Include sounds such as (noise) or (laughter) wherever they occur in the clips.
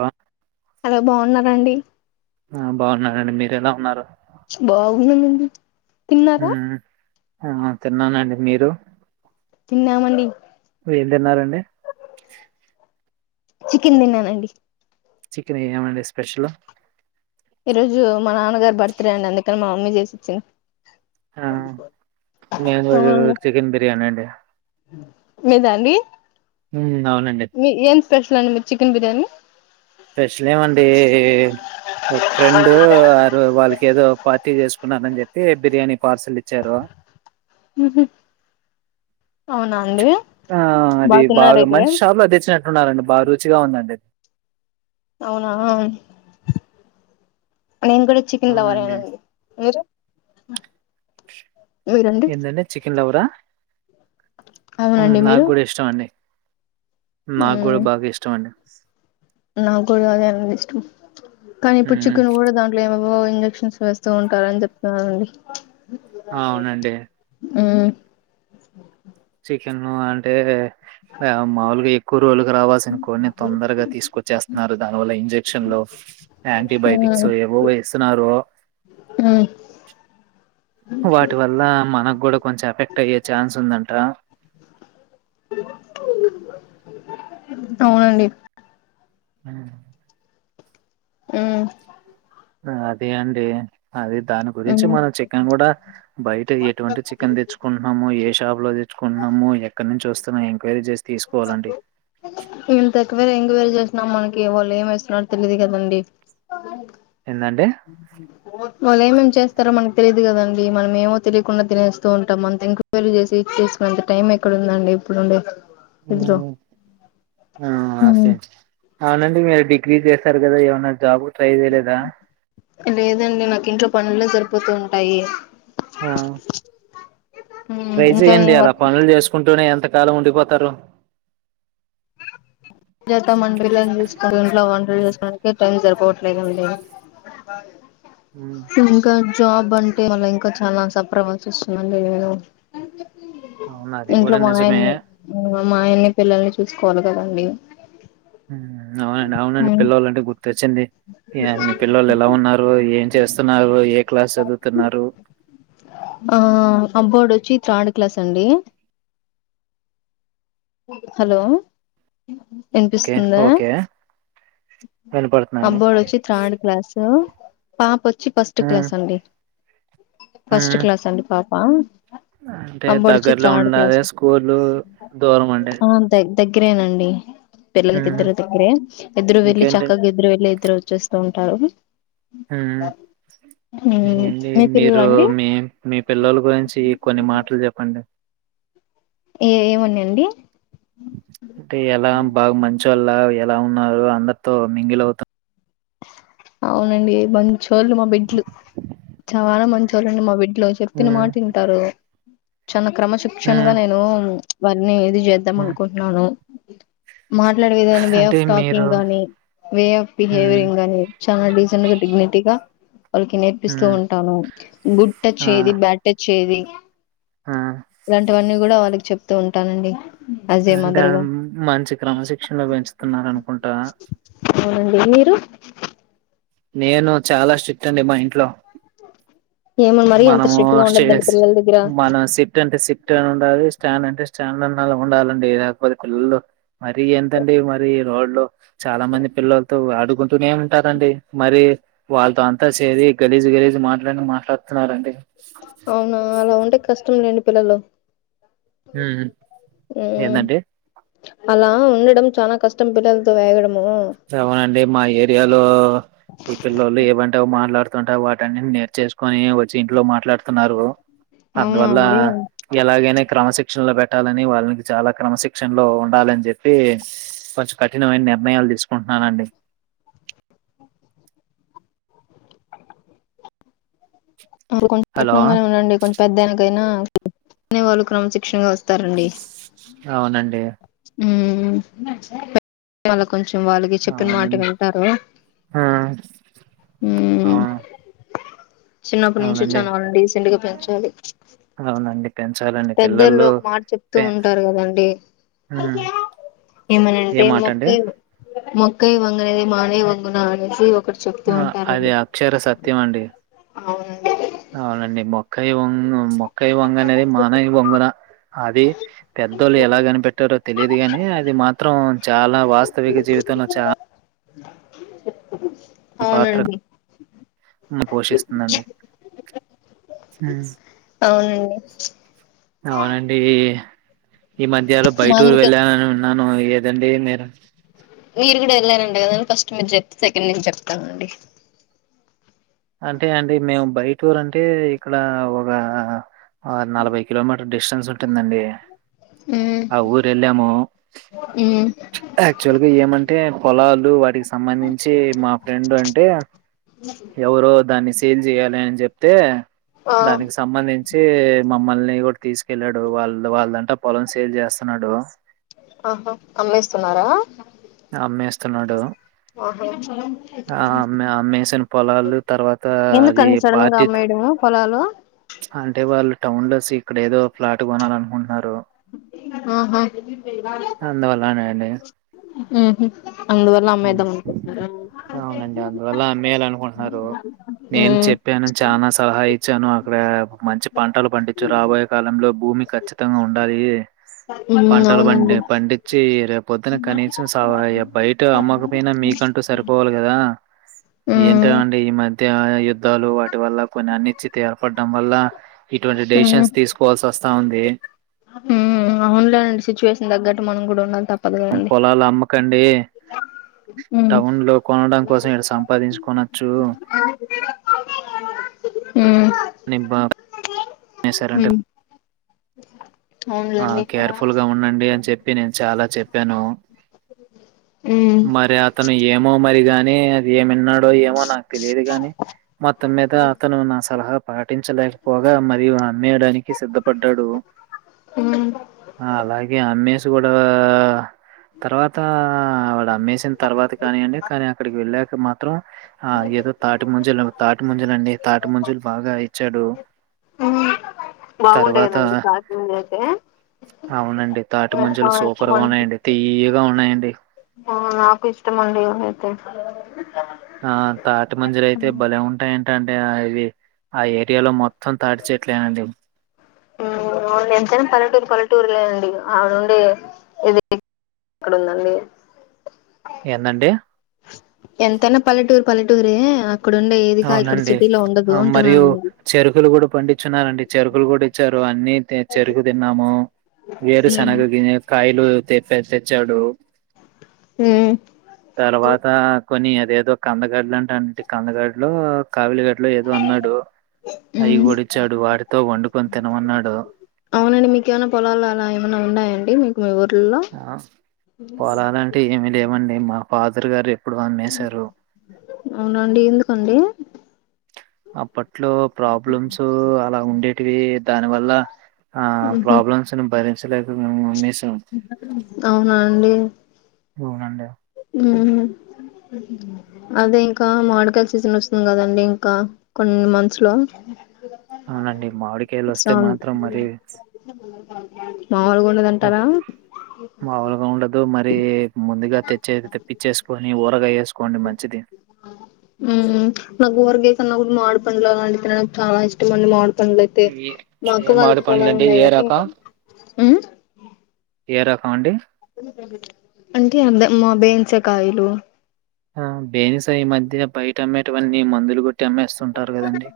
ఆ బాగున్నారండి ఆ బాగున్నానండి మీరెలా ఉన్నారు బాగున్నానండి తిన్నారా మ్మ్. ఆ తిన్నానండి మీరు తిన్నామండి ఏం తిన్నారండి చికెన్ దిన్నానండి చికెన్ ఏమండి స్పెషల్ ఈ రోజు మా నాన్నగారు బర్త్డే అండి అందుకని మా మమ్మీ చేసి చ్చి ఆ నేను కూడా ఈరోజు అవునండి చికెన్ బిర్యానీ అండి మీదా అండి హ్మ్ ఏన్ స్పెషల్ చి చికెన్ బిర్యానీ స్పెషల్ ఏమండి ఫ్రెండ్ ఆరు వాళ్ళకి ఏదో పార్టీ చేసుకున్నారని చెప్ప అయితే బిర్యానీ పార్సల్ ఇచ్చారు ఊహూ అవునా అండి ఆ అది బాగా మంచి షాప్ లో తెచ్చినట్టు అంటున్నారండి బాగా రుచిగా ఉందండిది అవునా నేను కూడా చికెన్ అవునండి లవరేనండి మీరు ఆ ఎందనే చికెన్లవరా ఊ అవునండి నాకు మీరు కూడా ఇష్టం అండి నాకు కూడా బాగా ఇష్టం అండి నా కూడా అదే అండి ఇష్టం కానీ మ్మ్, పుచ్చుకునికూడా దాంట్లో ఏమేమ్ ఓ ఇంజెక్షన్స్ వేస్తూ ఉంటారని చెప్తనారండి అవునండి ఉమ్ చికెన్ అంటే మాములుగా ఎక్కువ రోజులుగా రావాల్సిన కొన్ని తొందరగా తీసుకొచ్చేస్తున్నారు దానివల్ల ఇంజెక్షన్లు యాంటీబయటిక్స్ మ్మ్ ఏవో వేస్తున్నారు మ్మ్ వాటి వల్ల మనకు కూడా కొంచెం ఎఫెక్ట్ అయ్యే ఛాన్స్ ఉందంట అవునండి ఆ ఉమ్ అదే అండి అది దాని గురించి ఉమ్ మనం చికెన్ కూడా బయట ఎటువంటి చికెన్ తెచ్చుకుంటున్నామో ఏ షాప్ లో తెచ్చుకుంటున్నాముో ఎక్కడ నుంచి వస్త్ న యో ఎంక్వైరీ చేస్ ఇంతక్కువేర ఎంక్వేరీ చేసినాం మన్ కే వాల్ ఏంవేస్తున్నారో తెలిదు కదండి ఎందంటే ఓ వాళ్ళు ఎమెమ్ చేస్తారో మనక్ తెలిద్ లీ కదండి మనం ఏమో తెలియకుండా తినేస్తూ ఉంటాం అంత ఇంక్వైరీ చేసి చేసుకునే టైం ఎక్కడుమ్దండి ఇప్పుడుండే సఓ ఇదిలో ఆ ఉమ్ సే అవునండి మీరు డిగ్రీ చేసారు కదా ఏమన్నా జాబ్ ట్రై చేయలేదా లేదండి నాకు ఇంట్లో పనులే సరిపోతుంటాయి ఆ. ఉమ్ ట్రై ఇంకా చేయండి ఏం అలా వర్క్ పనులు చేసుకుంటూనే ఎంత్ ఎంతకాలం ఉండిపోతారు అందుకే టైం సరిపోట్లేదండీ ఉమ్ ఇంకా జాబ్ అంటే వాళ్ళ ఇంకా చాలాసపర్ అవాల్సి వస్తుఉందండి నేను అవును అది ఇంట్లో కూడా నిజమే మానాయ్న్ని మాఆయన్ని పిల్లల్ని చూసుకోవాలి కదండి అవునండి అవునండి ఉమ్ పిల్లలఅంటే గుర్తొచ్చింది మీ పిల్లలుు ఎలా ఉన్నారు ఏం చేస్తున్నారు ఏ క్లాస్ చదువుతున్నారు ఆ అబ్బోడొచ్చి థర్డ్ క్లాస్ అండి హలో ఇ ఓకే వినిపిస్తుందా ఓకే వినపడుతుందండి అబ్బోడు వచ్చి త్రాడ్ క్లాసు పాపొత్ వచ్చి ఫస్ట్ ఉమ్ క్లాస్ అండి. ఫస్ట్ ఉమ్ క్లాస్ అండి పాప్ ప అంటే దగ్గరలో ఉండాదే స్కూలు దూరమండి. ఆది గ్రే నండి. పిల్లలకి ఇద్దరూ దగ్గరే. ఇద్దురూ వెళ్లి ఇంకేంటి చక్కగా ఇద్దరు వెళ్లి, ఇద్దరు వా చేస్తూ ఉంటారు. హ్మ్ ఉమ్ ఏండి మీ మీరు పిల్లలండి మీ మీ పిల్లల గురించి కొన్ని మాటలు చెప్పండి. ఏ ఏమున్నాండి ఇలా ఉన్నారు అందరితో మింగిలవుత్ అవునండి బంచ్ చోళ్లు మా బిడ్లు చాలా మంచ్ స (unintelligible) ట్లో చెప్పిన మాట్ ఉమ్ ఇంటారు. చానా హ్మ్. క్రమశిక్షణగా నేను వన్నేది చేద్దాం హ్మ్. అనుకుంట్నను. మాట్లాడేవిదానం. వే అంటే ఆఫ్ మీరు టాకింగ్ గానీ, వే ఆఫ్ పిల్ హ్మ్. బిహేవిరింగ్ గానీ చాన డీసెంట్ గా, డిగ్నిటీ గా వాళ్ళకి నేర్పిస్తూ హ్మ్. ఉంటాను. గుడ్ టచ్ ఆ! ఏది బ్యాడ్ టచ్ చేది ఆ! ఇలాంటివన్నీ గూడా వల్ కి చెప్తూ ఉంటానండి. అజే అంటే మదర్ గా మంచి క్రమశిక్షన్లో పెంచుతున్నరానుకుంటా. అవునండి మీర్ ఉహ్ నేను చాలా స్ట్రిక్ట్ అండి. మా ఇంట్లో ఏమో మరి అంత మనము స్ట్రిక్ట్ గా ఉండద్దండి స్టేస్ పిల్లల దగ్గర మనం సిట్ అంటే సిట్ గానే ఉండాలి. స్ట్ స్టాండ్ అంటే స్టాండ్ అన్న ఉండాలండి. లేకపోతే పిల్లలు మరి ఎంతండి మరి రోడ్లో చాలా మంది పిల్లల్ తో ఆడుకుంటూనే ఉంటారండి. మరి వాళ్ళతో అంతా సేరి గలీజు, గలీజు మాట్లాన్నీ మాట్లాడుతున్నారండి. అవునా అలా ఉంటే కష్టం లేండి పిల్లలు హ్మ్. హమ్ ఏందండి? అలా ఉండడం చాలా కష్టం పిల్లలతో వేగడం అవునండి మా ఏరియాలో ఈ పిల్లళ్ళు ఏవం టే అవి మాట్లాడుత ట వాటంనిటీని నే చేసుకొని వచ్చి ఇంట్లో మాట్లాడుతున్నారు అవునా అదవల్ అండి ఎలాగేనే క్రమ సిక్ శిక్షణ లో పెట్టాలని వాళ్ళకి చాలా క్రమశిక్షణ లో ఉండాలని చెప్పి కొంచెం కఠినమైన నిర్ణయాలు తీసుకు పహానండి అప్పుడు కొంచం హలో పట్నంగానే ఉండండి కొంచె పెద్దనకైనా అనే వాళ్ళు క్రమశిక్షణగా వస్తారండి అవునండి హమ్ వాళ్ళ కొంచెం వాళ్ళకి చెప్పిన మాట అవునండి వింటారు ఆ అవును చిన్నప్పటి నుంచి చా అవునండి వాళ్ళు రీసెంట్ గా పెంచాలి అవునండి పెంచాలండి పెద్దలు పిల్లలు ఒక మాట చెప్తూ పే ఉంటారు కదండి ఉమ్, ఏ ఏమనంటే మాట మొక్క అండి మొ క్కై వంగనద మానే వంగున అనేసి ఒకటి చెప్తూ అది ఉంటారండి అక్షర సత్యం అండి అవునండి అవునండి మొక్కయిొ కై వంగనే అది మాన వంగనా అది పెద్దోళ్ళు ఎలా కనిపెట్టారో తెలియదు గాని అది మాత్రం చాలా వాస్తవిక జీవితంలో చాలా పాత్ర అవునండి పోషిస్తుందండి అవునండి అవునండి ఈ మధ్య్లో మా బయటూరు అందుకే వెళ్ళలని నను ఏదండి మీరు మీరు కూడా వెళ్ళారంట కదని ఫస్ట్ మీరు చెప్తే సెకండ్ నుంచి చెప్తానండి అంటే అండి మేము బై టూర్ అంటే ఇక్కడ ఒక నలభై కిలోమీటర్ డిస్టెన్స్ ఉంటుందండి ఆ ఊరు వెళ్ళాము మ్మ్ యాక్చువల్గా ఏమంటే పొలాలు వాటికి సంబంధించి మా ఫ్రెండ్ అంటే ఎవరో దాన్ని సీల్ చేయాలి అని చెప్తే ఆ దానికి సంబంధించి మమ్మల్ని తీసుకెళ్ళాడు వాళ్ళు వాళ్ళంటా పొలం సేల్ చేస్తున్నాడు ఆహా అమ్లేస్తున్నారా అమేస్తున్నాడు అమ్మేసిన పొలాలు తర్వాత అది ఎందుకంత సడన్ గా పార్టీ అమ్మేయడం పొలాలు అంటే వాళ్ళు టౌన్ లో ఇక్కడ ఏదో ఫ్లాట్ కొనాల అనుకుంటున్నారు ఆహా అందువల్లనే అండి ఊహు అవునండి అందువల్ల అమ్మేయాల అనుకుంటున్నారు నేను మ్మ్ చెప్పాను చాలా సహా ఇ వచ్చాను అక్కడ మంచి పంటలు పండించు రాబోయే కాలంలో భూమి ఖచ్చితంగా ఉండాలి మ్మ్ పంటలు పండి అవునండి పండించి రేపు పొద్దున కనీసం సవయ బైట్ అమ్మ పోయినా మీకంటూ సరిపోవాలి కదా ఏంట మ్మ్ అండి ఈ మధ్య యుద్ధాలు వాటి వల్ల కొన్ని అన్నిశచిత ఏర్పడడం వల్ల ఇటువంటి మ్మ్ డెసిషన్స్ తీసుకోవాల్సి వస్తా ఉంది అవునులేనండి సిచ్యువేషన్ తగ్గట్టు మనం కూడా ఉండాలి తప్ప పొలాలు అమ్మకండి మ్మ్ టౌన్ లో కొనడం కోసం ఇక్కడ సంపాదించుకనచ్చు ఉమ్ నిబాబ్ ఈ సారుంటే మ్మ్ ఆ అవునులేండి కేర్ఫుల్ గా ఉండండి అని చెప్పి నేను చాలా చెప్పాను మ్మ్ మరి అతను ఏమో మరి ని నేన్ అది ఏమ విన్నాడో ఏమో నాకు తెలియదు గాని మొత్తం మీద అతను నా సలహా పాటించలేకపోగా మరియు అమ్మేయడానికి సిద్ధపడ్డాడు మ్మ్ అలాగే అమ్మే కూడా తర్వాత వాడు అమ్మేసిన తర్వాత కానియండి కానీ అక్కడికి వెళ్ళా కుమ మాం ఆ ఏదో తాటి మంజులు తాటి మంజులు అండి తాటి మంజులు బాగా ఇచ్చాడు బాగుంటాయి తర్వాత కదండి కాశ్మీర్ అయితే అవునండి తాటి నాకు మంజులు చాలా ఇష్టం సూపర్ గా అండి ఉన్నాయండి తీయగా ఉన్నాయండి ంటడి ఆ నాకు ఇష్టమండి అయితే ఆ తాట మంజులయితే భలే ఉంటాయడి ఏంటంటే ఇది ఆ ఏరియాలో మొత్తం తాడిచట్లేనండి వు ఎంతైనా పల్లెటూరు పల్లెటూరులే అండి ఆవిడ నుండిది అక్కడ ఉందండి ఏందండి ఎంతైనా పల్లె ఊరు పలెటూరు అవునండి మరియు అంటున్నానండి చెరుకులు కూడా పండించున్నారండి చెరుకులు కూడా ఇచ్చారు అన్ని చెరుకు తిన్నాము వేరు శనగ కాయలు తెప్పే తెచ్చడు తర్వాత కొని అదేదో కందగడ్డలు అంట అ కందగడ్ లో కావాలి ట్లో ఏదో అన్నాడు అవి ఉమ్ పొడిచ్చాడు వాటితో వండుకొని తినమన్నాడు అవునండి మీకేమైనా పొలాలు అలా ఏమైనా ఉన్నాయండి మీకు మీ ఊర్లలో ఆ పొలాలంటే ఏమి లేవండి మాకు ఫాదర్ గారు ఎప్పుడో అమ్మేశారు అవున అండి ఎందుకండి అప్పట్లో ప్రాబ్లమ్స్ అలా ఉంట ఉండేటివి దాని వల్ల ఆ ప్రాబ్లమ్స్ నీ బరి భరించలేక మేము అమ్మేశం అవునా అండి అవునండి హు అదే ఇంకా మామిడి కాయల సీజన్ వస్తుంది కదండి ఇంకా కొన్ని మంత్స్ లో అవునండి మామిడికాయలు వస్తే సో మాత్రం మరి మాములుగా ఉండదంటారా మామూలగా ఉండదు మరి ముందుగా తెచ్చేది చ్చేసుకొని ఊరగాయ వేసుకోండి మంచిది హు నాకు ఊరగాయ కన్నా మామిడి పండ్లు అలాంటి నాకు చాలా ఇష్టంమండి మామిడి పండ్లు అయితే ఏ మా ఏ అక్క మామిడి వాళ్ళకి పండ్లు పోలాలు అండి ఉన్నాయి ఏ కాని రకం ఏ రకం అండి అంటే అ మా బేనీసాకాయలు ఆ బేనిస ఈ మధ్యన బయట అమ్మెటివన్ని మందులు కొట్టి అమ్మేస్తుంటారు కదండి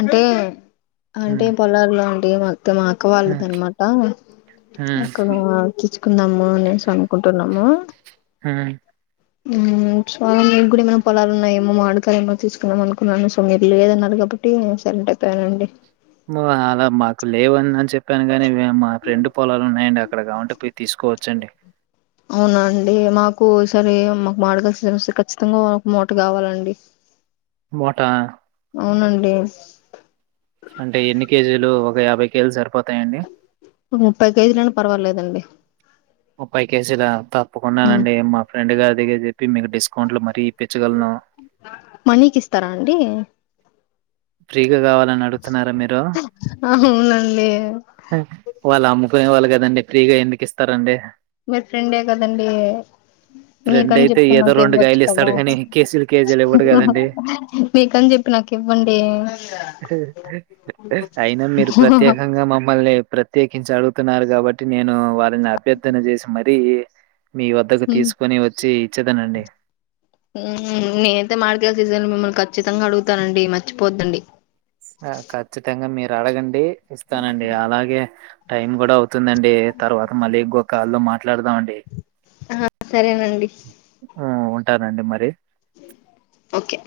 అంటే అంటే ఉమ్, పొలాల్లో అంటే మా మా అక్క వాళ్ళది ఉమ్, అనమాట ఉమ్, అక్కడ తెచ్చుకున్నాం నేసి అనుకుంటున్నాము హు హు సో మి కూడా ఏమైనా పొలాలు ఉన్నా ఏమో మామిడి ఏమో తీసుకున్నాం అనుకున్నాను సో మీరు లేదన్నారు కాబట్టి నేను సైలెంట్ అయిపోయానండి అలా మాకు లేవని అని చెప్పాను కాగానీ మా ఫ్రెండ్ పొలాలు ఉన్నాయండి అక్కడ కావాలంటే పోయి తీసుకోవచ్చండి. అవునా అండి మాకు సరే మాకు మామిడి కాయలు తెస్తే ఖచ్చితంగా మూట కావాలండి. ముఠా అవునండి అంటే ఎన్ని కేజీలు ఒక యాభై కేజీలు సరిపోతాయండి. ముప్పై కేజీలైనా పర్వాలేదండి ముప్పై కేజీలా తప్పకుండా మ్మ్ అండి మా ఫ్రెండ్ గాడికి దగ్గర చెప్పి మీ డిస్ అకౌంట్ లో మరి మనీకి ఇస్తారా అండి. ఫ్రీ పిల్లలు కావాలని అడుతున్నారా అవునండి వాళ్ళ అమ్ము పే వాళ్ళు కదండి ఫ్రీగా ఎందుకు ఇస్తారండి. మీ ఫ్రెండే కదండి ఫ్రెండ్ మీకని అయితే చెప్పి ఏదో నాకు ఇవ్వచ్చు కదా కాయలిస్తాడు గానీ, కేజీలు కేజీలు ఇవ్వడు హా హా గదండీ! మీకని చెప్పి నాకు ఇవ్వండి. అయినా మీరు ప్రత్యేకంగా మమ్మల్ లే ప్రత్యేకించి అడుగుతున్నారు కాబట్టి నేను వల్ న అభ్యర్థన చేసి మరి మీ వద్దకు మ్మ్ తీసుకొని వచ్చి ఇచ్చేదనండి సీజన్లు మిమ్మల్ని ఖచ్చితంగా అడుగుతానండి మర్చిపోద్దండి. స కచ్చితంగా మీరు రాడగండి ఇస్తానండి అలాగే టైమ్ కూడా అవ్ తుందండి తర్వాత మళ్ళీ ఇంకొకాలో మా మాట్లాడదామ అండి. ఆ సరేనండి. ఆ ఉంటానండి మరి ఓకే